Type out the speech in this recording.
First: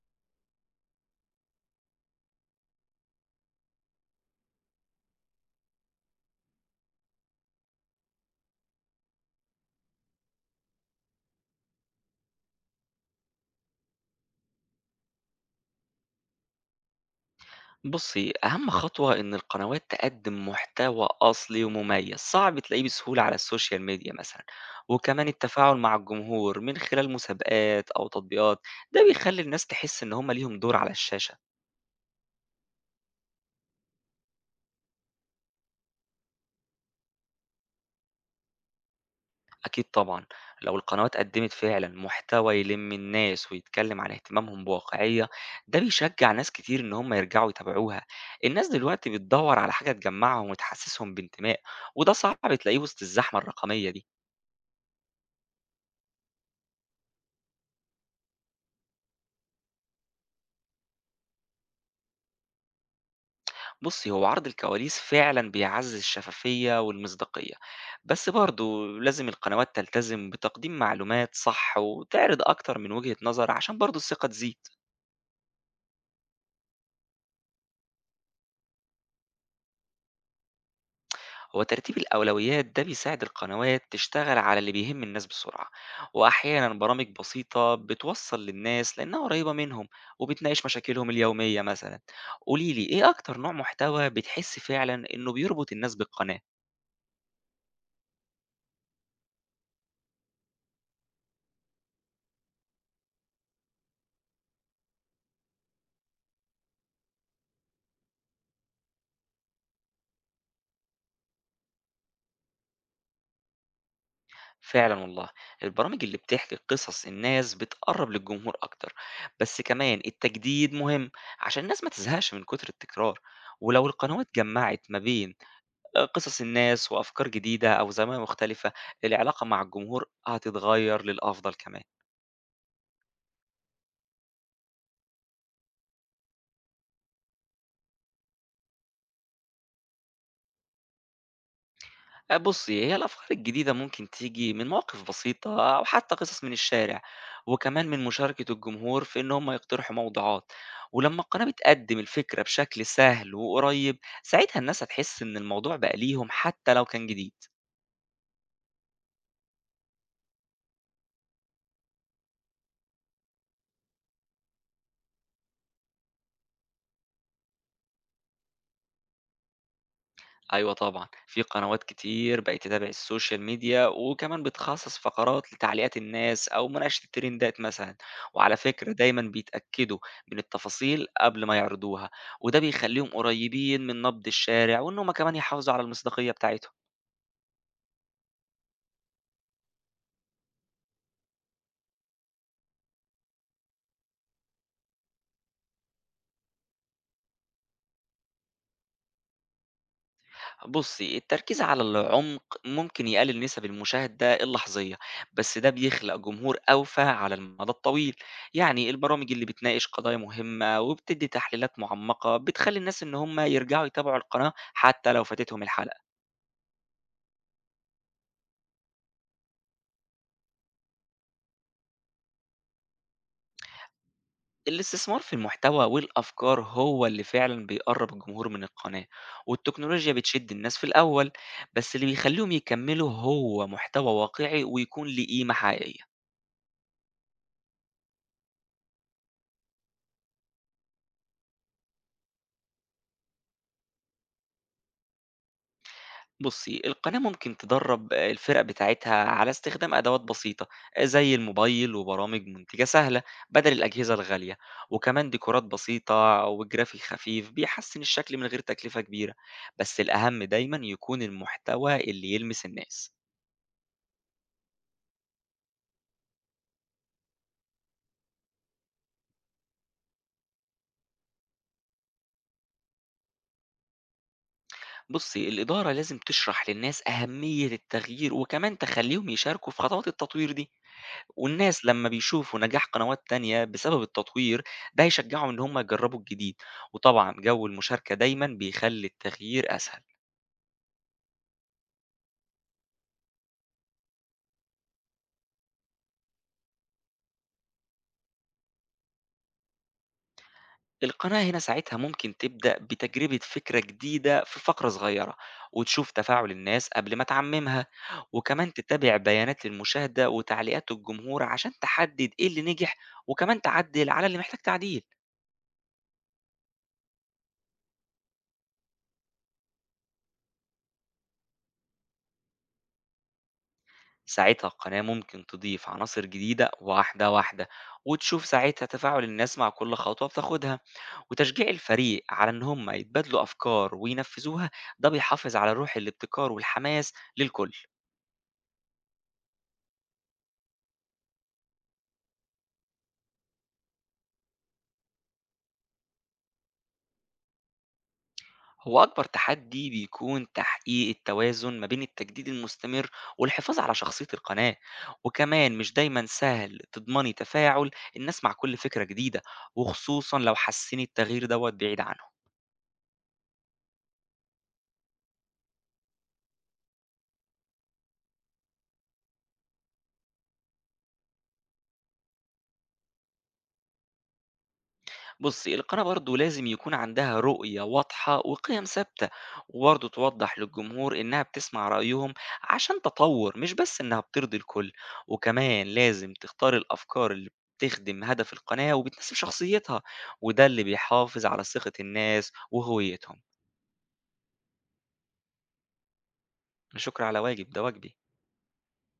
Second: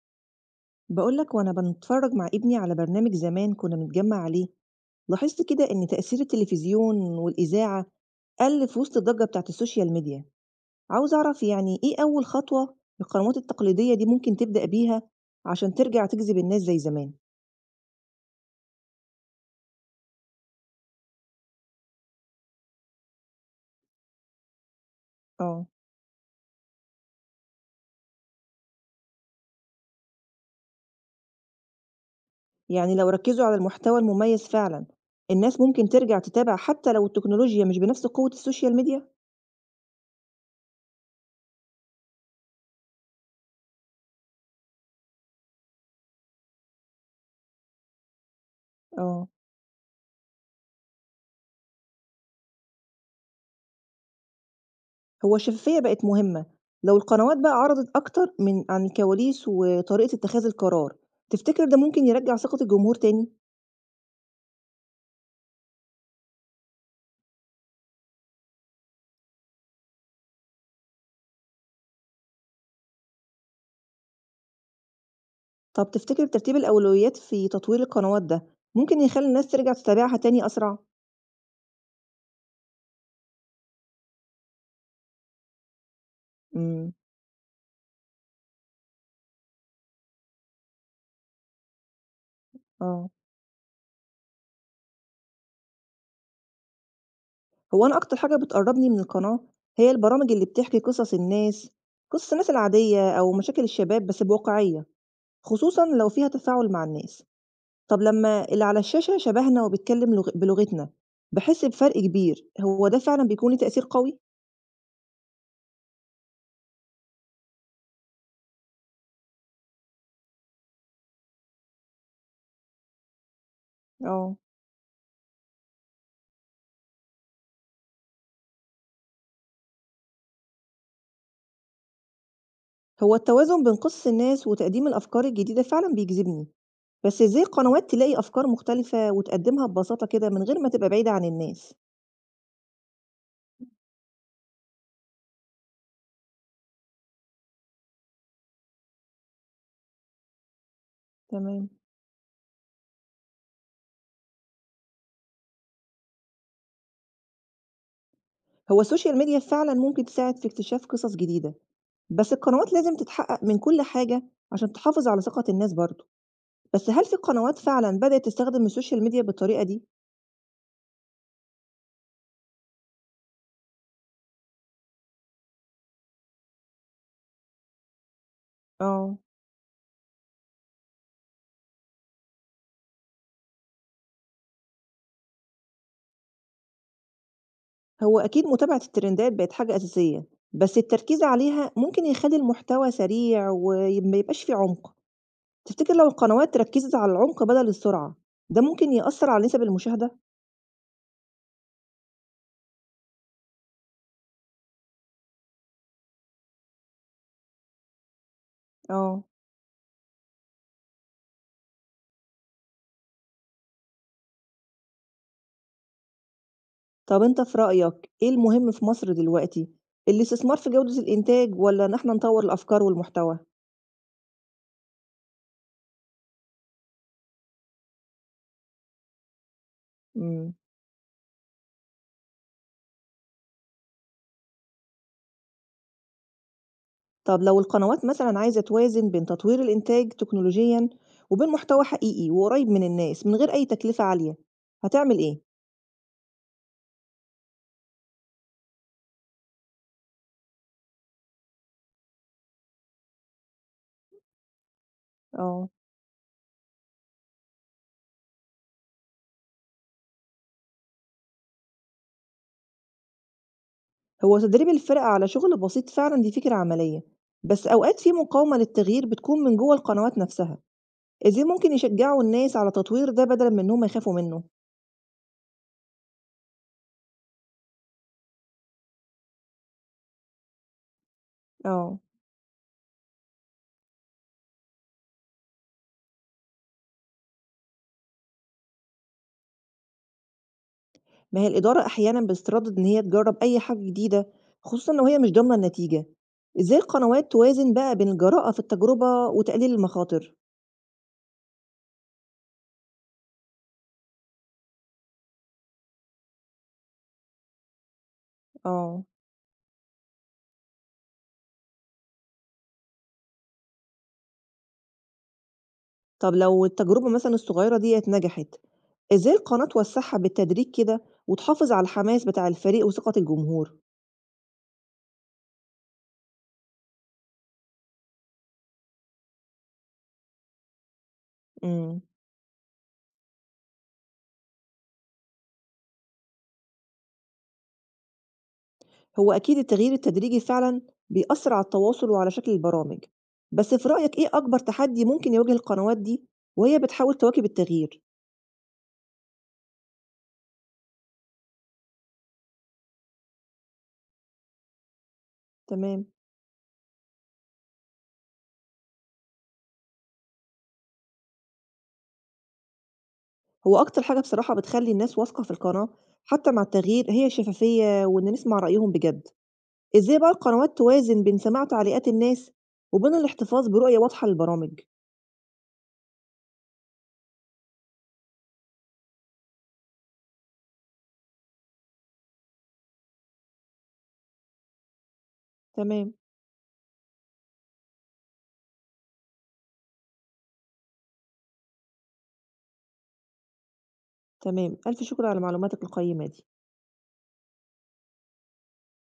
بقولك وأنا بنتفرج مع ابني على برنامج زمان كنا بنتجمع عليه. لاحظت كده إن تأثير التلفزيون والإذاعة قل في وسط الضجة بتاعت السوشيال ميديا. عاوز أعرف يعني إيه أول خطوة القنوات التقليدية دي ممكن تبدأ بيها عشان ترجع تجذب الناس زي زمان. بُصّي، أهم خطوة إن القنوات تقدّم محتوى أصلي ومميز، صعب تلاقيه بسهولة على الSocial media مثلًا، وكمان اه، التفاعل مع الجمهور من خلال مسابقات أو تطبيقات، ده بيخلّي الناس تحس إن هُم ليهم دور على الشاشة. يعني لو ركزوا على المحتوى المميز فعلا الناس ممكن ترجع تتابع حتى لو التكنولوجيا مش بنفس قوة السوشيال ميديا. أكيد طبعًا لو القنوات قدّمت فعلًا محتوى يلِم الناس ويتكلم عن اهتمامهم بواقعية، ده بيشجع ناس كتير إن هُم يرجعوا يتابعوها. الناس دلوقتي اه، بتدوّر على حاجة تجمّعهم وتحسسهم بانتماء، وده صعب تلاقيه وسط الزحمة الرقمية دي. هو الشفافية بقت مهمة، لو القنوات بقى عرضت أكتر من عن الكواليس وطريقة اتخاذ القرار، تفتكر ده ممكن يرجع ثقة الجمهور تاني؟ بُصّي، هو عرض الكواليس فعلًا بيعزّز الشفافية والمصداقية، بس برضه لازم القنوات تلتزم بتقديم معلومات صح وتعرض أكتر من وجهة نظر عشان برضه الثقة تزيد. طب تفتكر ترتيب الأولويات في تطوير القنوات ده ممكن يخلي الناس ترجع تتابعها تاني أسرع؟ هو ترتيب الأولويات ده بيساعد القنوات تشتغل على اللي بيهم الناس بسرعة، وأحيانًا امم برامج بسيطة بتوصّل للناس لأنها قريبة منهم وبتناقش مشاكلهم اليومية مثلًا. قولي لي إيه اه، أكتر نوع محتوى بتحسّي فعلًا إنه بيربط الناس بالقناة؟ هو أنا أكتر حاجة بتقربني من القناة هي البرامج اللي بتحكي قصص الناس، قصص الناس العادية أو مشاكل الشباب بس بواقعية، خصوصا لو فيها تفاعل مع الناس. طب لمّا اللي على الشاشة شبهنا وبيتكلّم لغ بلغتنا، باحس بفرق كبير، هو ده فعلًا بيكون ليه تأثير قوي؟ فعلًا والله، البرامج اللي بتحكي قصص الناس بتقرّب للجمهور أكتر، بس كمان التجديد مهم عشان الناس ما تزهقش من كتر التكرار، ولو القنوات آه. جمّعت ما بين قصص الناس وأفكار جديدة أو زوايا مختلفة، العلاقة مع الجمهور هتتغيّر للأفضل كمان. هو التوازن بين قِصّ الناس وتقديم الأفكار الجديدة فعلًا بيجذبني، بس إزاي القنوات تلاقي أفكار مختلفة وتقدّمها ببساطة كده من غير ما تبقى بعيدة عن الناس؟ بُصّي، هي الأفكار الجديدة ممكن تيجي من مواقف بسيطة أو حتى قصص من الشارع، وكمان من مشاركة الجمهور في إن هم يقترحوا موضوعات، ولمّا القناة تمام. بتقدّم الفكرة بشكل سهل وقريب، ساعتها الناس هتحس إن الموضوع بقى ليهم حتى لو كان جديد. هو السوشيال ميديا فعلًا ممكن تساعد في اكتشاف قِصص جديدة، بس القنوات لازم تتحقق من كل حاجة عشان تحافظ على ثقة الناس برضه، بس هل في قنوات فعلًا بدأت تستخدم السوشيال ميديا بالطريقة دي؟ أيوه طبعًا، في قنوات كتير بقت تتابع السوشيال ميديا، وكمان بتخصّص فقرات لتعليقات الناس أو مناقشة الترندات مثلًا، وعلى فكرة آه. دايمًا بيتأكدوا من التفاصيل قبل ما يعرضوها، وده بيخلّيهم قريبين من نبض الشارع، وإن هم كمان يحافظوا على المصداقية بتاعتهم. هو أكيد متابعة الترندات بقت حاجة أساسية، بس التركيز عليها ممكن يخلي المحتوى سريع وما يبقاش فيه عمق، تفتكر لو القنوات ركزت على العمق بدل السرعة ده ممكن يأثر على نسب المشاهدة؟ بُصّي، التركيز على العمق ممكن يقلل نسب المشاهدة اللحظية، بس ده بيخلق جمهور أوفى على المدى الطويل، يعني آه، البرامج اللي بتناقش قضايا مهمة وبتدي تحليلات معمقة بتخلي الناس إن هم يرجعوا يتابعوا القناة حتى لو فاتتهم الحلقة. طب أنت في رأيك إيه المهم في مصر دلوقتي؟ الاستثمار في جودة الإنتاج ولا إن إحنا نطور الأفكار والمحتوى؟ الاستثمار في المحتوى والأفكار هو اللي فعلًا بيقرب الجمهور من القناة، والتكنولوجيا بتشد مم. الناس في الأول، بس اللي بيخليهم يكملوا هو محتوى واقعي ويكون ليه قيمة حقيقية. طب لو القنوات مثلا عايزة توازن بين تطوير الإنتاج تكنولوجيا وبين محتوى حقيقي وقريب من الناس من غير أي تكلفة عالية هتعمل إيه؟ بُصّي، القناة ممكن تدرّب الفرق بتاعتها على استخدام أدوات بسيطة، زي الموبايل وبرامج منتجة سهلة بدل الأجهزة الغالية، وكمان ديكورات آه، بسيطة وجرافيك خفيف بيحسّن الشكل من غير تكلفة كبيرة، بس الأهم دايمًا يكون المحتوى اللي يلمس الناس. هو تدريب الفرقة على شغل بسيط فعلا دي فكرة عملية، بس أوقات في مقاومة للتغيير بتكون من جوه القنوات نفسها. إزاي ممكن يشجعوا الناس على تطوير ده بدل من إنهم يخافوا منه؟ بُصّي، الإدارة لازم تشرح للناس أهمية التغيير وكمان تخلّيهم يشاركوا في خطوات التطوير دي. والناس اه، لمّا بيشوفوا نجاح قنوات تانية بسبب التطوير، ده هيشجّعهم إن هم يجرّبوا الجديد، وطبعًا جو المشاركة دايمًا بيخلّي التغيير أسهل. ما هي الإدارة أحيانا بتتردد إن هي تجرب أي حاجة جديدة خصوصا لو هي مش ضامنة النتيجة. إزاي القنوات توازن بقى بين الجراءة في التجربة وتقليل المخاطر؟ القناة هنا ساعتها ممكن تبدأ بتجربة فكرة جديدة في فقرة صغيرة، وتشوف تفاعل الناس قبل ما تعممها، وكمان اه، تتابع بيانات المشاهدة وتعليقات الجمهور عشان تحدد إيه اللي نجح، وكمان تعدّل على اللي محتاج تعديل. طب لو التجربة مثلا الصغيرة ديت نجحت، إزاي القناة توسعها بالتدريج كده وتحافظ على الحماس بتاع الفريق وثقة الجمهور؟ ساعتها القناة ممكن تضيف عناصر جديدة واحدة واحدة، وتشوف ساعتها تفاعل الناس مع كل خطوة بتاخدها. وتشجيع امم الفريق على إن هم يتبادلوا أفكار وينفذوها ده بيحافظ على روح الابتكار والحماس للكل. هو أكيد التغيير التدريجي فعلًا بيأثّر على التواصل وعلى شكل البرامج، بس في رأيك إيه أكبر تحدي ممكن يواجه القنوات دي وهي بتحاول تواكب التغيير؟ هو أكبر تحدي بيكون تحقيق التوازن ما بين التجديد المستمر والحفاظ على شخصية القناة، وكمان مش تمام، دايما سهل تضمني تفاعل الناس مع كل فكرة جديدة، وخصوصا لو حاسين التغيير دوت بعيد عنهم. هو أكتر حاجة بصراحة بتخلّي الناس واثقة في القناة حتى مع التغيير هي الشفافية وإن نسمع رأيهم بجد، إزاي بقى القنوات توازن بين سماع تعليقات الناس وبين الاحتفاظ برؤية واضحة للبرامج؟ بصي القناة برضه لازم يكون عندها رؤية واضحة وقيم ثابتة، وبرضه توضح للجمهور إنها بتسمع رأيهم عشان تطور مش بس إنها بترضي الكل، وكمان تمام، لازم تختار الأفكار اللي بتخدم هدف القناة وبتناسب شخصيتها، وده اللي بيحافظ على ثقة الناس وهويتهم. تمام، ألف شكر على معلوماتك القيّمة دي. شكرا على واجب، ده واجبي.